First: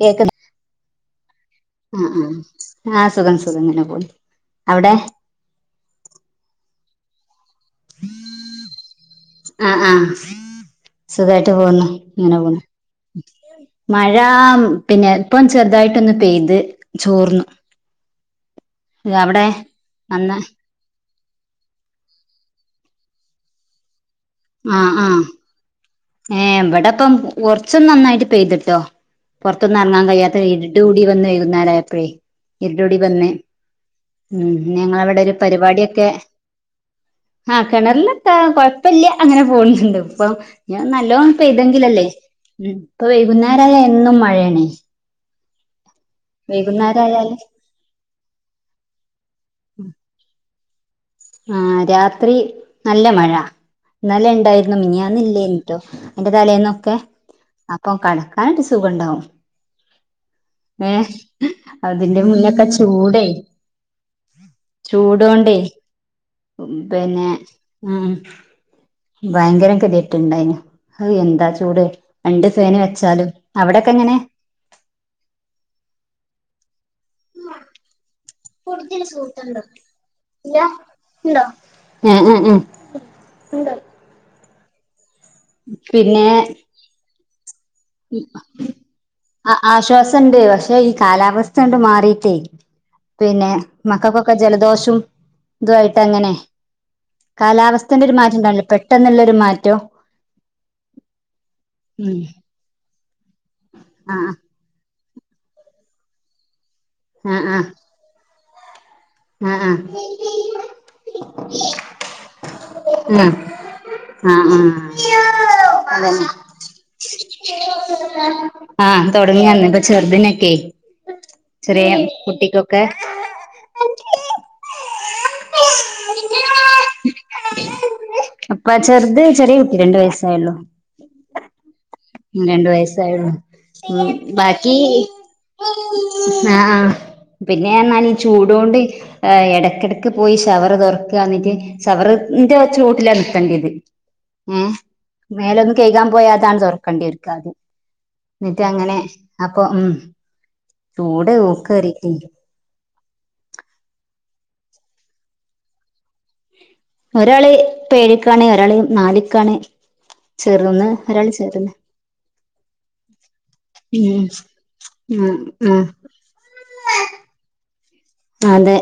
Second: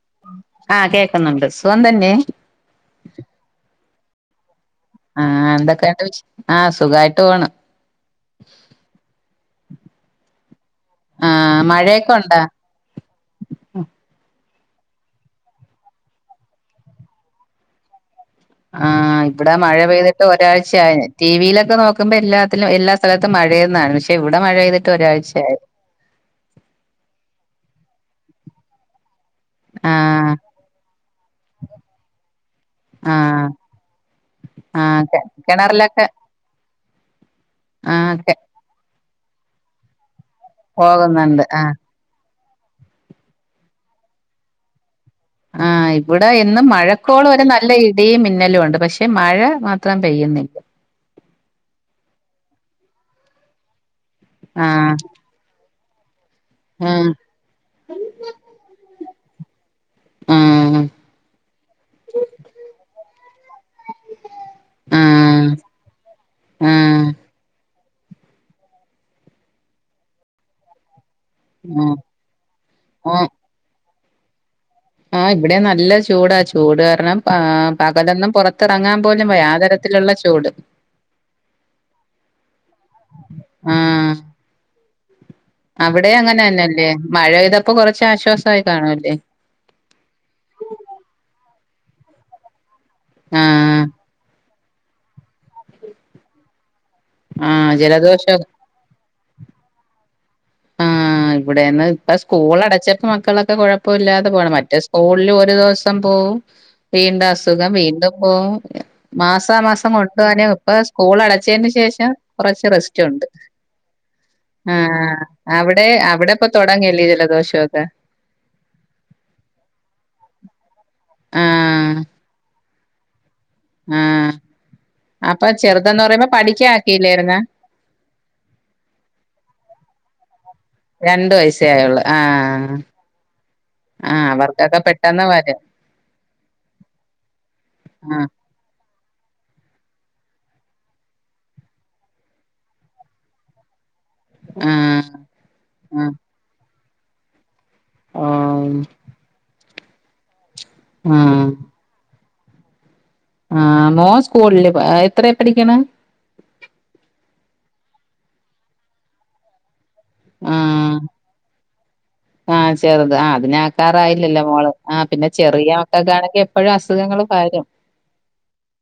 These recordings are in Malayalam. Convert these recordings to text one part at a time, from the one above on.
കേക്ക്ല്ല. ആഹ് കേക്കുന്നുണ്ട് സുഖം ആഹ് തന്നെ ആഹ് ആഹ് സുഖം സുഖം അങ്ങെനെ പോണ് അവെടെ? ആഹ് എന്തൊക്കെയൊണ്ട് വിഷ്. ആഹ് സുഖായിട്ട് പോണ്. ആഹ് ആഹ് സുഖായിട്ട് ആഹ് പോകുന്നു. മഴയൊക്കെ ഇങ്ങനെ ഉണ്ടാ പോന്നു [unintelligible] മഴാ പിന്നെ ഇപ്പം ചെറുതായിട്ടൊന്ന് പെയ്ത് ചോർന്നു. ആഹ് അവിടെ ഇവടെ മഴ പെയ്തിട്ട് നന്ന ഒരാഴ് പക്ഷെ ടി വി യിലൊക്കെ നോക്കുമ്പോ എല്ലാത്തിലും എല്ലാ സ്ഥലത്തും മഴയെന്നാണ്. പക്ഷെ ഇവടെ മഴ പെയ്തിട്ട് ആഹ് ആഹ് ഒരാഴ്ചയായി. ഏഹ്, ഇബടപ്പം ഒറച്ച് ഒന്ന് നന്നായിട്ട് പെയ്തിട്ടോ. പൊറത്തൊന്നും എറങ്ങാൻ ആഹ് കഴിയാത്ത ഇരിട് കൂടി വന്ന് വൈകുന്നേര ആയപ്പഴേ ഇരിട് കൂടി വന്ന്. ആഹ് ഉം ആഹ് കെ ഞങ്ങളവെടൊരു കിണറിലൊക്കെ പരിപാടിയെക്കെ. ആഹ് കെണറിലെത്താ കൊഴപ്പല്ല്യ അങ്ങനെ പോണുണ്ട് ഇപ്പം. ഇങ്ങനെ നല്ലോം പോകുന്നുണ്ട് ആഹ് പെയ്തെങ്കിലല്ലേ. ഉം ഇപ്പൊ വൈകുന്നേരായാ എന്നും മഴയാണേ. ആഹ് ഇവ്ടെ എന്നും വൈകുന്നേരം മഴക്കോളും ആയാല് വരും നല്ല ഇ ടിയും മിന്നെലും ഒണ്ട്. പക്ഷെ മഴ മാത്രം പെയ്യുന്നില്ല. ആഹ് രാത്രി നല്ല മഴ. ഇന്നലെ ഇണ്ടായിരുന്നു. ആഹ് മിനിയാന്ന് ഇല്ലേഞ്ഞിട്ടോ. അയിന്റെ തലേന്നൊക്കെ. ആഹ് അപ്പൊ കെടക്കാനട്ട് സുഖ ഉണ്ടാവും. ആഹ് ഏഹ് അതിന്റെ മുന്നൊക്കെ ചൂടേ ആഹ് ചൂടോണ്ടേ ഉം ആഹ് പിന്നെ ഉം ഭയങ്കര കെതിയെട്ട്ണ്ടായിന്. അഹ് എന്താ ചൂട്. ആഹ് രണ്ട് ഫാന് ആഹ് വെച്ചാലും. അവെടെക്കെ എങ്ങനെ? ആഹ് ഇവെടെം നല്ല ചൂടാ. ചൂട് കാരണം ആ പകലൊന്നും പൊറ ത്തിറങ്ങാൻ പോലും വയ്യാ. ആ തരത്തിലൊള്ള ചൂട്. ഏഹ് ഏഹ് ഏഹ് ആഹ് അവിടേ പിന്നെ അങ്ങനെ തന്നെ അല്ലേ. മഴെയ്തപ്പ കൊറച്ചാശ്വാസായി കാണൂല്ലേ. അ ആശ്വാസണ്ട്, പക്ഷേ ഈ കാലാവസ്ഥങ്ങണ്ട് മാറിട്ടേ പിന്നെ ആഹ് മക്കക്കൊക്കെ ജലദോഷും ഇതു ആയിട്ടങ്ങനെ ആഹ് കാലാവസ്ഥന്റെ ഒരു മാറ്റം ജലദോഷം ഉണ്ടാവുല്ലേ പെ ട്ടെന്നുള്ളൊരു മാറ്റം ആഹ് ഇവിടേന്ന് ഇപ്പ ഉം സ്കൂൾ അടച്ചപ്പ മക്കളൊക്കെ കുഴപ്പൊ ആ ല്ലാതെ പോണ്. മറ്റേ സ്കൂളിൽ ഒരു ദിവസം പോവും, വീണ്ടും ആ ആ ആ അസുഖം വീണ്ടും പോവും ആ മാസാ ആ മാസം കൊണ്ടുവാന് ഇപ്പ സ്കൂൾ അടച്ചതിന് ശേഷം കുറച്ച് റെസ്റ്റ് ഉണ്ട് ആഹ് ഹാ അവിടെ അവിടെ പ്പൊ തൊടങ്ങില്ലെ ജലദോഷൊക്കെ. ആഹ് തൊടങ്ങിയന്ന്. പ്പ ചെറുതിനൊക്കെ ചെറ്യേ ആഹ് കുട്ടിക്കൊക്കെ ആഹ്, അപ്പൊ ചെറുതന്ന് പറയുമ്പോ പഠിക്യാ ആക്കിയില്ലായിരുന്ന അപ്പ ചെറുത് ചെറിയ കുട്ടി രണ്ട് വയസ്സായുള്ളൂ. രണ്ട് വയസ്സേ ആയുള്ളു. ആഹ് രണ്ടു വയസ്സേ ആയുള്ളൂ. ഉം ആഹ് ബാക്കി അവർക്കൊക്കെ പെട്ടെന്ന് വരും ആഹ് പിന്നെ എന്നാല് ആഹ് ചൂട് ത് കൊണ്ട്ഏ എടക്കിട ക്ക് പോയി ശവറ് തൊറക്ക, ന്നിട്ട് ശവറിന്റെ ചോട്ടിലാ നിൽക്കണ്ടത്. ആഹ്, മേലൊന്ന്‌ കയ്‌കാൻ ആഹ് പോയാ താണ് തുറക്കേണ്ടിവരും ഇക്കാദ്യം. ന്നിട്ട് ഓഹ് അങ്ങനെ അപ്പൊ ഉം ചൂട് ആഹ് ഓക് എഡിറ്റയ്യി ആഹ് മോൻ സ്കൂളില് എത്രയാ പടിക്കണേ. ഒരാള് പ്പ ഏഴിക്കാണ്, ഒരാള് നാലിക്കാണ്. ചേറ്ന്ന് ആഹ് ഒരാൾ ചേറ്ന്ന്. ആഹ് ചെറുത്. ആ അതിനെ ഉം ആക്കാറായില്ലല്ലോ മോള്,. ആ പിന്നെ ആഹ് ചെറിയ ആഹ് മക്കക്കാണെങ്കി പ്പഴും അസുഖങ്ങളും പകരും. അതെ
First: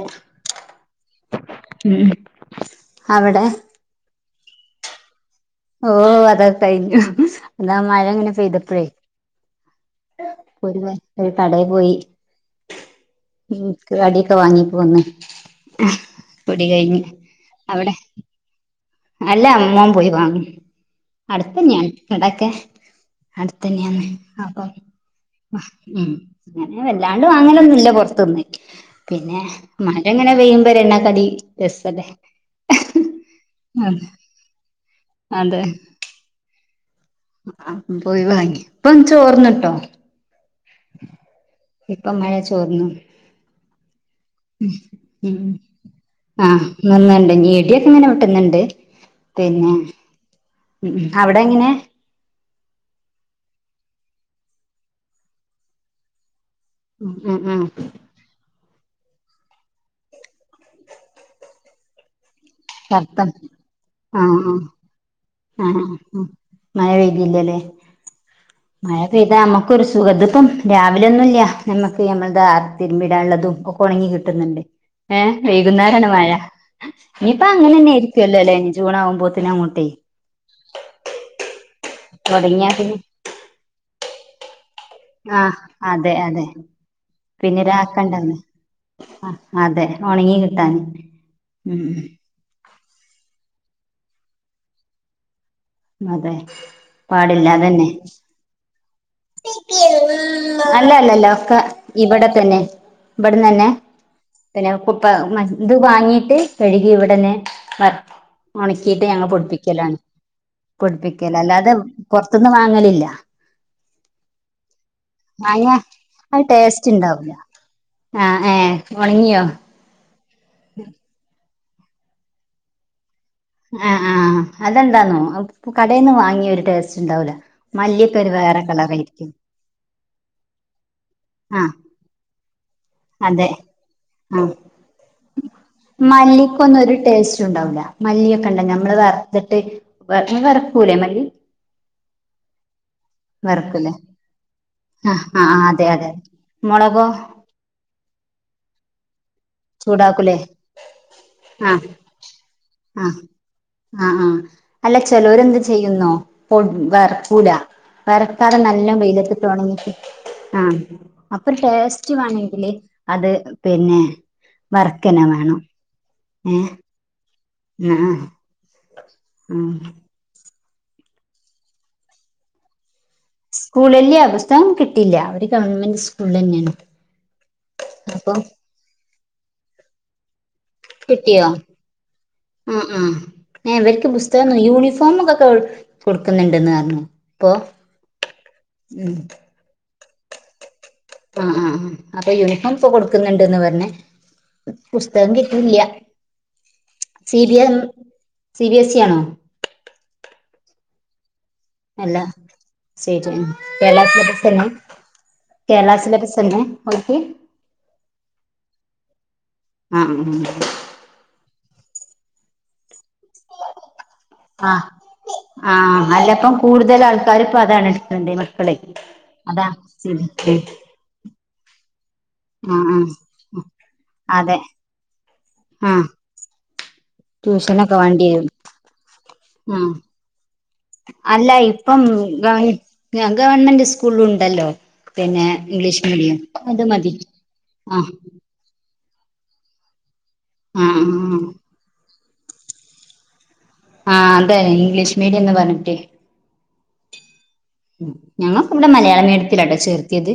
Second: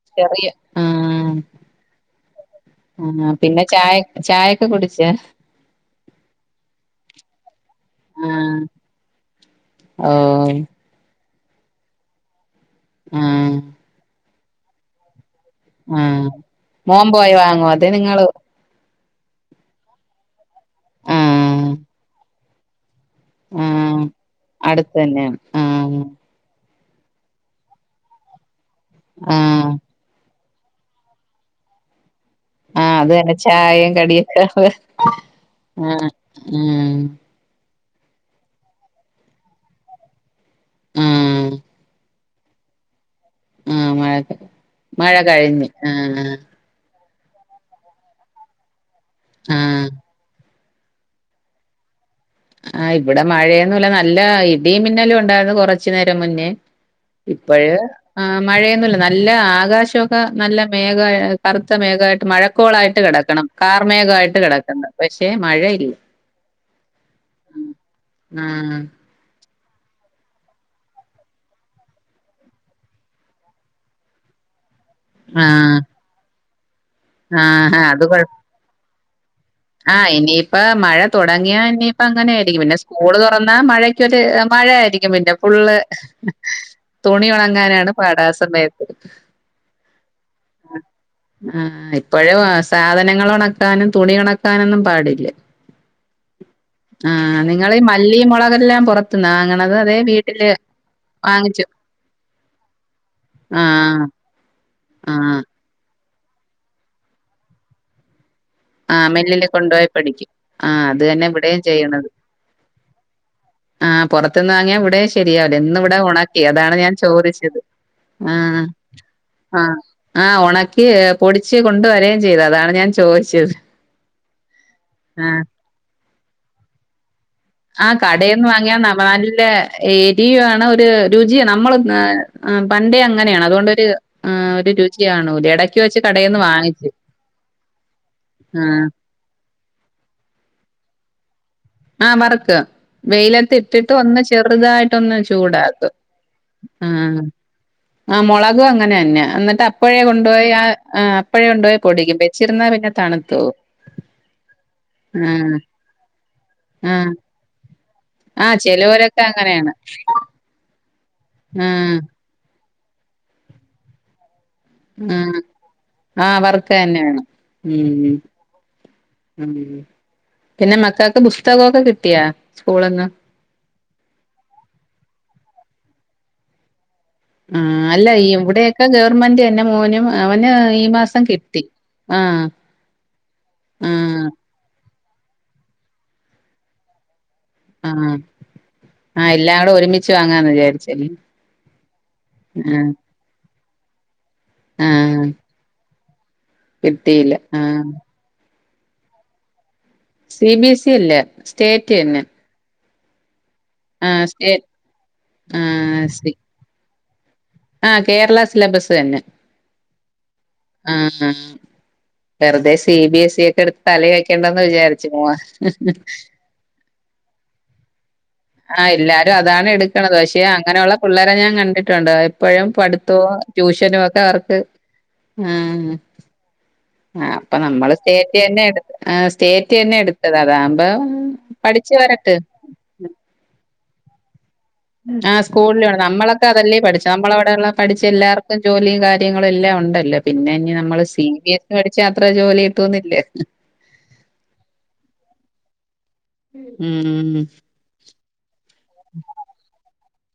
ഉം ആണോ അവിടെ പിന്നെ ചായ ചായൊക്കെ കുടിച്ച. ഓഹ് അതൊക്കെ കഴിഞ്ഞു. അതാ മഴ ങ്ങനെ ആഹ് പെയ്തപ്പോഴേ ഓഹ് ഒരുവട്ടം കാടെ പോയി. ആഹ് ഇൻക് കടി വാങ്ങി പോന്ന്. ആഹ്, മോൻ പോയി വാങ്ങോ അവിടെ അതിന്ങ്ങള് അല്ല മോൻ പോയി വാങ്ങി. അടുത്ത ആഹ് ന്നേണ് കടൊക്കെ. ആഹ് അടുത്തന്നെന്ന്‌ അപ്പം അടുത്ത് തന്നെയാണ് ഉം ആഹ് ഹേ ങ്ങനെ വല്ലാണ്ട് വാങ്ങലൊന്നുല്ല പൊർത്ത്ന്ന്. പിന്നെ, ആഹ് മഴ ങ്ങനെ പെയ്യുമ്പോ ഒരെണ്ണക്കടി രസല്ലേ. ആഹ്, അതന്നെ ആ ചായേം കടിയൊക്ക ആഹ് ഉം ആഹ് പോയി വാങ്ങി. പ്പം ചോർന്ന്ട്ടോ. ആഹ് പ്പം മഴ ചോർന്നു. ആഹ് മഴ, മഴ ഉം കഴിഞ്ഞ്. ആഹ് ആഹ് നിന്ന്ണ്ട്. ഞ്ഞി ഇടിയൊക്കെ ങ്ങനെ വെട്ടുന്നുണ്ട്. പിന്നെ, ആഹ് ഉം അവിടെ ങ്ങനെ? ആഹ് ഇവിടെ മഴയൊന്നുല്ല. നല്ല ഇടിം, മിന്നലും ഉണ്ടാര്ന്ന് കൊറച്ചു നേരം മുന്നേ ഉം ഉം ഉം ഇപ്പഴ് ആഹ് മഴയൊന്നുല്ല, നല്ല ആകാശൊക്കെ നല്ല മേഘ കറുത്ത മേഘായിട്ട് മഴ ക്കോളായിട്ട് ശബ്ദം കിടക്കണം, കാർമേഘായിട്ട് ആഹ് ആഹ് കിടക്കണ്ട. പക്ഷെ, മ ആഹ് ഉം മഴ പെയ്തില്ല ലേ ആഹ് അതെ ഇത് മ്മക്കൊരു സുഖം. തിപ്പം രാവിലെ ഒന്നുല്ല, നമ്മക്ക് നമ്മളത തിരുമ്പിടാനുള്ളതും ഒ ഒണങ്ങി കിട്ടുന്നുണ്ട് ഏഹ് ആഹ് വൈകുന്നേരാണ് മഴ. ഇനിയിപ്പ അങ്ങൻ ആഹ് അത് കൊഴ തന്നെയായിരിക്കുവല്ലേ. അല്ലേ. ജൂണാകുമ്പോത്തിനങ്ങോട്ട്. ആഹ് ഇനിയിപ്പ മഴ തുടങ്ങിയാ നിയിപ്പ അങ്ങനെ ആയിരിക്കും. പിന്നെ സ്കൂൾ തുറന്നാ മഴക്ക് മഴയായിരിക്കും. പിന്നെ ആഹ് ഫുള്ള്. അതെ അതെ തുണി പിന്നെ ഉണങ്ങാനാണ് പാട്. രാക്കണ്ടാവുലെ ആസമയത്ത്. ആഹ് അതെ ഉണങ്ങി കിട്ടാന് ആ ഉം ഉം ഇപ്പഴും സാധനങ്ങൾ ഒണക്കാനും തുണി ഒണക്കാനൊന്നും പാടില്യ അതെ ആഹ് പാടില്ല നിങ്ങളി അതന്നെ മല്ലി മൊളകെല്ലാം പൊറത് വാങ്ങണത് അതേ വീട്ടില് അല്ല അല്ലല്ല ഒക്കെ വാങ്ങിച്ചു. ഇവിടെ തന്നെ ഇവിടന്ന് തന്നെ ആഹ്. പിന്നെ ആഹ് [unintelligible] ഇത് വാങ്ങീട്ട് കഴുകി ഇവിടന്നെ വർ ഒണക്കിയിട്ട് ആഹ് ഞങ്ങള് മില്ലില് കൊണ്ടുപോയി പൊടിപ്പിക്കലാണ് പിടിക്കും. ആഹ് അത് തന്നെ പൊടിപ്പിക്കല ഇവിടെയും അല്ലാതെ ചെയ്യണത്. പൊറത്തിന്ന് വാങ്ങലില്ല. ആഹ് പൊറത്തിന്ന് വാങ്ങിയാ ഇവടേം ശെരിയാവില്ലേ വാങ്ങിയ ഇന്ന് ഇവിടെ ഒണക്കി അത് അതാണ് ടേസ്റ്റ് ഞാൻ ഉണ്ടാവൂല ചോദിച്ചത് ആഹ് ഏഹ് ഉണങ്ങിയോ ആഹ് ആഹ് ഒണക്കി പൊടിച്ച് കൊണ്ട് വരേം ചെയ്ത്, അതാണ് ഞാൻ ചോയിച്ചത്. ആഹ് ആഹ് അതെന്താന്നോ കടേന്ന് വാങ്ങിയാ ഒരു ടേസ്റ്റിണ്ടാവൂല. ആഹ് കടേന്ന് വാങ്ങിയാ നല്ല എരിയു ആണ് ഒര് രുചിയ ആഹ് നമ്മള് ആ പണ്ടേ അങ്ങനെയാണ് അതെ അതുകൊണ്ടൊരു ആഹ് ഏഹ് ഒരു രുചിയാണൂല എടക്ക് വെച്ച് കടേന്ന് വാങ്ങിച്ച്. ണ്ടാവൂല മല്ലിയൊക്കെണ്ട് ആഹ് നമ്മള് വർത്ത്ട്ട് [unintelligible] വറക്കൂലേ മല്ലി? ആഹ് വറക്ക് വെയിലത്തിട്ടിട്ട് വറക്കൂലേ ഒന്ന് ചെറുതായിട്ടൊന്ന് ചൂടാക്കും. മൊളകോ? ആഹ് ആഹ് മൊളകും അങ്ങനന്നെ എന്നിട്ട് [unintelligible] അപ്പോഴെ ചൂടാക്കൂലേ കൊണ്ടുപോയി ആഹ് ആഹ് അപ്പഴെ ആ കൊണ്ടോയി പൊടിക്കും, വെച്ചിരുന്നാ പിന്നെ തണുത്തോവും ആഹ് ആഹ് അല്ല ചെലോര് എന്ത് ചെയ്യുന്നോ പൊ ആഹ് വർക്കൂല. വറക്കാതെ ആഹ് നല്ലോം ചെലോരൊക്കെ അങ്ങനെയാണ് വെയിലിത്തിട്ടൊണങ്ങി [unintelligible] ആഹ് അപ്പൊ ആഹ് ടേസ്റ്റ് വേണെങ്കില് അത് പിന്നെ. വർക്കന്നെ ആഹ് വേണം. ആഹ് ഏ വർക്ക് തന്നെ വേണം ആ ഉം ആ ഉം പിന്നെ മക്കൾക്ക് പുസ്തകൊക്കെ കിട്ടിയാ സ്കൂള്ന്ന്. സ്കൂള് ഇല്യ പുസ്തകം കിട്ടില്യ അവര് ഗവൺമെന്റ് സ്കൂൾലന്നെയാണ്. ആഹ് അല്ല ഇവിടെയൊക്കെ ഗവൺമെന്റ് തന്നെ മോനും അവന്. ഈ മാസം കിട്ടിയോ? കിട്ടി ആഹ് ആഹ് ഇവർക്ക് ആഹ് പുസ്തകം [unintelligible] യൂണിഫോമൊക്കെ കൊ കൊടുക്കുന്നിണ്ടെന്ന് പറഞ്ഞു. ഇപ്പൊ ആഹ് ആഹ് ഉം ആഹ് എല്ലാം കൂടെ ഒരുമിച്ച് വാങ്ങാന്ന് വിചാരിച്ച [unintelligible] ആഹ് ആഹ് ആഹ് അപ്പൊ യൂണിഫോം ഇപ്പൊ കൊടുക്കുന്നിണ്ട്ന്ന് പർഞ്ഞ്, ആഹ് പുസ്തകം കി ഇല്യ കിട്ടിയില്ല സി ബി എ ആഹ് സി ബി എസ് ഇ ആണോ? സി ബി എസ് ഇ അല്ല. സ്റ്റേറ്റ് അല്ല തന്നെ സ്റ്റേറ്റ്ന്നെ കേരള ആഹ് സ്റ്റേ സിലബസന്നെ കേരള ആഹ് സിലബസന്നെ? [unintelligible] ആഹ് കേരള സിലബസ് തന്നെ. ആ ആ വെറുതെ സി ബി എസ് സിയൊക്കെ എടുത്ത് തല വെക്കേണ്ടന്ന് ആ വിചാരിച്ച് ആ [unintelligible] അല്ലപ്പം കൂടുതൽ ആൾക്കാര് ഇപ്പോ അതാണ് [unintelligible] ആഹ് എല്ലാരും അതാ അതാണ് എടുക്കണത് പക്ഷെ അങ്ങനെ ഉള്ള പിള്ളേരെ ഞാൻ കണ്ടിട്ടുണ്ട്, എപ്പഴും ആ ആ പഠിത്തവും ട്യൂഷനും ഒക്കെ അവർക്ക് അതെ ആ ആഹ് ആഹ് അപ്പൊ നമ്മള് ട്യൂഷനൊക്കെ വേണ്ടി സ്റ്റേറ്റ് വരും തന്നെ എടു ആഹ് സ്റ്റേറ്റ് ആ തന്നെ എടു ത്തത് അതാവുമ്പോ പഠിച്ചു വരട്ട്. ഞാൻ ഗവൺമെന്റ് സ്കൂളിലും ഉണ്ടല്ലോ. ആഹ് പിന്നെ സ്കൂളിലുണ്ട് ഇംഗ്ലീഷ് മീഡിയം നമ്മളക്കതല്ലേ അത് പഠിച്ചത്, മതി നമ്മള അവിടെള്ള പഠിച്ച ആഹ് എല്ലാർക് ക്കും ജോലിയും കാര്യങ്ങളും എല്ലാം ഉണ്ടല്ലോ പിന്നെ ഇഞ്ഞി ആഹ് നമ്മള് സി ആഹ് ബി എസ് പഠിച്ച അത്ര ജോലി കിട്ടൊന്നില്ലേ. ആഹ് അതെന്ന ഇംഗ്ലീഷ് മീഡിയെന്ന് പറഞ്ഞ്ട്ട് ഉം ഉം ഉം ഞങ്ങളൊക്കെ ഇവ്ട മലയാള മീഡിയത്തിലാട്ടോ ചേർത്തിയത്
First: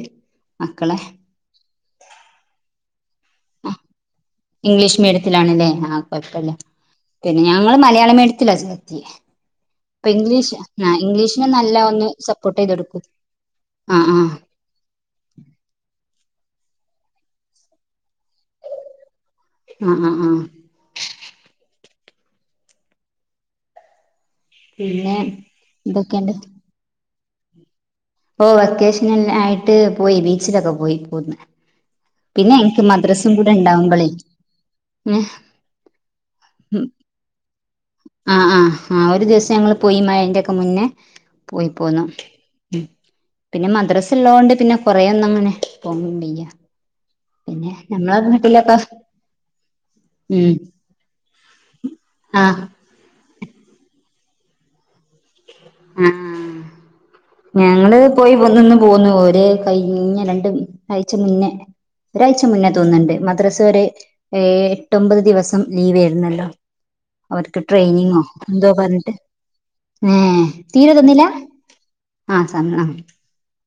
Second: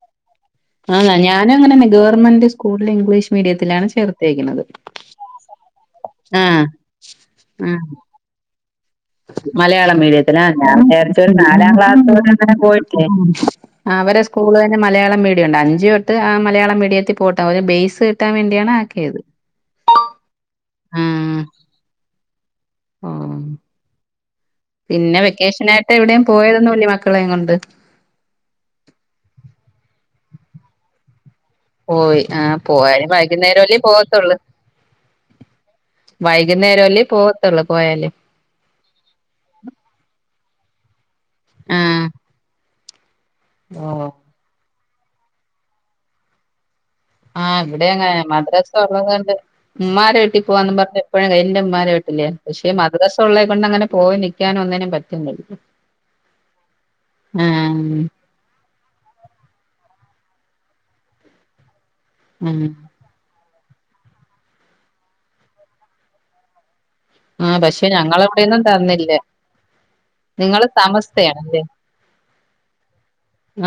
മക്കളെ ആന്ന ഞാനും അങ്ങന ഗവർമെന്റ് സ്കൂളില് ഇംഗ്ലീഷ് മീഡിയത്തിലാണ് ചേർത്തേക്കണത്. ഇംഗ്ലീഷ് മീഡിയത്തിലാണല്ലേ ആഹ് കൊഴപ്പല്ല ആഹ് തന്നെ ഞങ്ങള് ആഹ് മലയാള മീഡിയത്തില ചെർത്തിയെ മലയാളം മീഡിയത്തിലാ ഞാം വിചാരിച്ച് ഒര് നാലാം നല്ല ക്ലാസ്സ് ഒന്ന് വെരെ അങ്ങനെ സപ്പോർട്ട് ചെയ്ത് കൊടുക്കും പോയ്ട്ടെ ആഹ് അവരെ സ്കു ആഹ് സ്കൂള് തന്നെ മലയാളംമീഡിയം ഒണ്ട് അഞ്ച് തൊട്ട് ആഹ് മലയാള മീഡിയത്തി പോട്ടെ ഒര് ബേയ്സ് കിട്ടാം വേണ്ടിയാണ് ആക്കിയത്. ആഹ് ആഹ് ആഹ് ആഹ് പിന്നെ പിന്ന വെക്കേഷനായിട്ട് എവ്ടെയും എന്തൊക്കെയുണ്ട് പോയതൊന്നുല്ലേ മക്കളേം കൊണ്ട് ഓഹ് വെക്കേഷൻ നൽ ആയ്ട്ട് പോയി ബീച്ചിലെക്ക പോയി പോന്ന് പോയി പിന്നെ ആഹ് എനിക്ക് പോയാലും മദ്രസും കൂടെ വൈക്ന്നേരം അല്ലേ ഉണ്ടാവുമ്പോളേ പോകത്തൊള്ള് വൈക്ന്നേരം അല്ലേ പോകത്തൊള്ള് പോയാലും ആഹ് ആഹ് ആ ഒര് ദിവസം ഞങ്ങള് പോയ് മയെന്റെക്ക മുന്നേ പോയി ആഹ് പോന്നു ഉം പിന്ന ഓ മദ്രസെള്ളതോണ്ട് പിന്ന കൊറേ ഒന്നു അങ്ങനെ പോവാൻ വയ്യ ആഹ് പിന്നെ ഇവ്ടെ നമ്മളെ അങ്ങനെ മദ്രസ വീട്ടിലൊക്കെ ഉള്ളതോണ്ട് ഉമ്മാരെ വീട്ടിപ്പോ ഉം വാന്ന് പറഞ്ഞെപ്പഴും എന്റെ ഉമ്മാരെ വീട്ടില് ആഹ് പക്ഷെ മദ് മദ്രസ ഒള്ളെ കൊണ്ടങ്ങനെ പോയി നിക്കാനും ഒന്നിനും പറ്റുന്നില്ല അ ആഹ് ഞങ്ങള് ആഹ് പോയി വന്ന്ങ്ങ് പോന്നു ഒര് കയ്ഞ്ഞ രണ്ട് ആയ്ച മുന്നേ ഒരാഴ്ച ഉം മുന്നേ തോന്ന്ണ്ട് മദ്രസ ഒര് ഏഴ്‌ എട്ടൊമ്പത് ദിവസം ലീവെര്ന്നല്ലോ ആ ഓർക്ക് പക്ഷെ ട്രെയ്നിങ്ങോ ഞങ്ങളവിടെയൊന്നും എന്തോ തന്നില്ല പറഞ്ഞട്ട് ഏഹ് തീരെ തന്നില്ല സമസ്തയാണല്ലേ ആഹ് സ ആഹ്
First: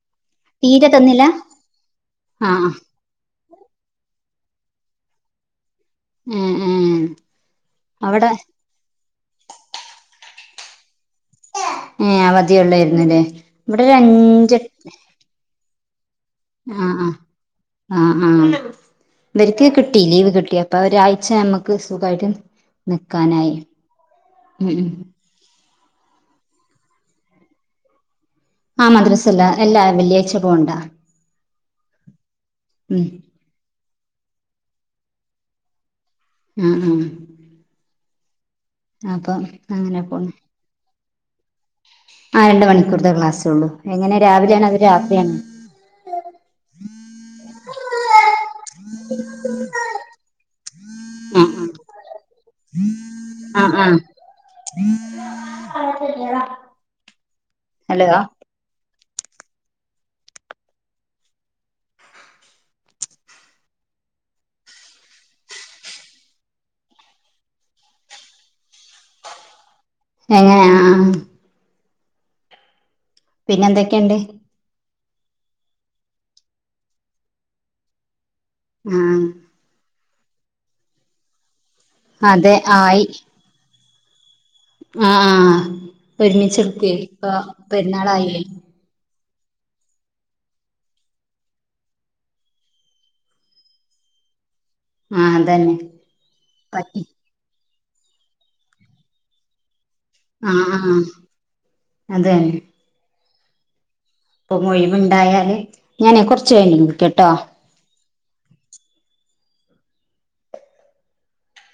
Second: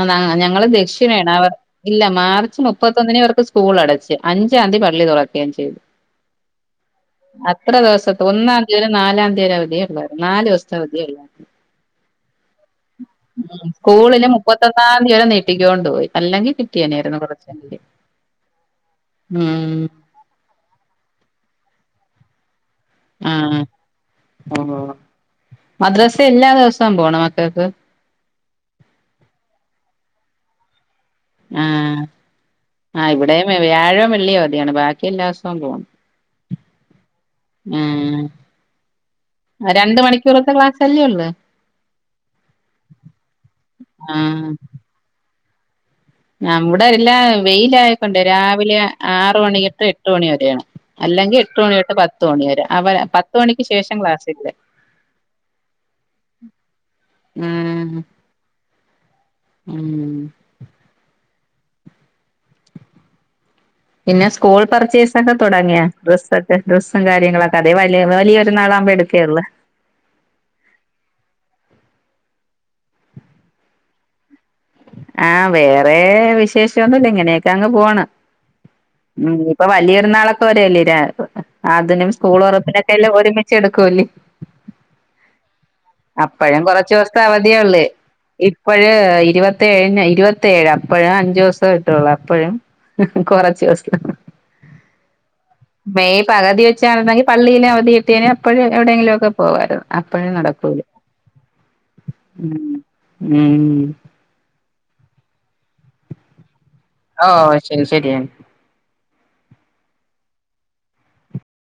ആന്ന ഞങ്ങള് തീരെ തന്നില്ല ദക്ഷിണയാണവർ ഇല്ല മാർച്ച് ആഹ് മുപ്പ മുപ്പത്തൊന്നിന് ഇവർക്ക് സ്കൂളടച്ച് അഞ്ചാന്തി പള്ളി തൊറക്കേം ചെയ്ത് ഏഹ് ഏഹ് അത്ര ദിവസത് അവിടെ ഒന്നാന്തി നാലാന്തിയരെ അവധിയേ ഒള്ളാര്ന്ന് നാല് ദെവസ്ത അവധിയേ ഒള്ളാര് ഏഹ് അവധി ഒള്ളെര്ന്ന്ല്ലേ ഇവടെ ഒരഞ്ചട്ട് പത്താന്തി വരെ നീട്ടിക്കോണ്ടു പോയി അല്ലെങ്കിൽ ആഹ് കിട്ടിയേനായിരുന്നു കുറച്ചെങ്കിലും ആഹ് ആഹ് ആഹ് ഇവര്ക്ക് ഉം കിട്ടി ലീവ് കിട്ടിയോ അപ്പ ഒരാഴ്ച നമ്മക്ക് സുഖായിട്ട് നിക്കാനായി ആഹ് ഉം ഓഹോ ഉം മദ്രസ എല്ലാ ദവസവും പോണോ മക്കക്ക് ആഹ് മദ്രസല്ല എല്ലാ വെള്ളിയാഴ്ച പോണ്ടാ ആഹ് ആ ഇവ്ടേം വ്യായോം വെള്ളി അവധിയാണ് ബാക്കി എല്ലാസോം പോണം ആഹ് ആഹ് ഊം അപ്പം രണ്ട് അങ്ങനെ പോണ് മണിക്കൂറത്തെ ക്ലാസ്സല്ലേ ഒള്ള് ആഹ് രണ്ട് മണിക്കൂർത്തെ ക്ലാസ്സെ ഒള്ളു എങ്ങനെ ആഹ് രാവിലെ ആണോ അതൊ രാത്രി ആണോ നമ്മുടെ എല്ലാം വെയിലായ്ക്കൊണ്ട് രാവിലെ ആറ് മണിതെട്ട് എട്ട് മണി വെരെയാണ് അല്ലെങ്കി എട്ട് ആഹ് മണിയൊട്ട് പത്ത് മണി വെരെ അവര പത്ത് മണിക്ക് ആഹ് ശേഷം ആഹ് ക്ലാസ് ഇല്ല ആഹ് ഉം ഹലോ ഉം പിന്ന സ്കൂൾ പർച്ചേസെക്കെ തൊടങ്ങിയാ ഡ്രസ്സക്കെ ഡ്രസ്സും കാര്യങ്ങളെക്ക അതേ വലിയ വലിയ പെര്ന്നാളാകുമ്പട് ക്കെ ഒള്ള് എങ്ങനാ ആഹ് പിന്നന്തെക്കണ്ട് ആഹ് വെറേ വിശേഷൊന്നുല്ല ഇങ്ങനെക്ക അങ്ങ് പോണ് ആഹ് ഉം ഇപ്പ വലിയ പെരുന്നാളക്ക വരുവല്ലേ അതിനും സ്കൂള് അതെ ആയി തൊറപ്പിനെക്കെല്ല ഒര്മിച്ചെടുക്കൂല്ലേ ആഹ് ഇപ്പ അപ്പഴും ഒര്മിച്ചെടുക്ക് വെ ഇപ്പ പെരുന്നാളായില്ലെ ഇപ്പഴ്‌ ഇരുവത്തെഴ്‌ന ഇര് വത്തേഴ് അപ്പഴ്‌ അഞ്ചോസം കിട്ടോള്ള് അപ്പഴും കൊറച്ച് ദിവസം ആഹ് അതന്നെ മെയ് പകുതി പറ്റി വെച്ചാരുന്നെങ്കി പള്ളിയില് അവധികിട്ടിയേന അപ്പഴ് എവിടെങ്കിലുമൊക്കെ പോവാരുന്ന് അപ്പഴും ആഹ് നടക്കൂല ആഹ് അതന്നെ ഉം ഉം ഇപ്പൊ ഒഴിവുണ്ടായാല് ഞാനെ കുറച്ച് [unintelligible] ഓ ശരി ശരി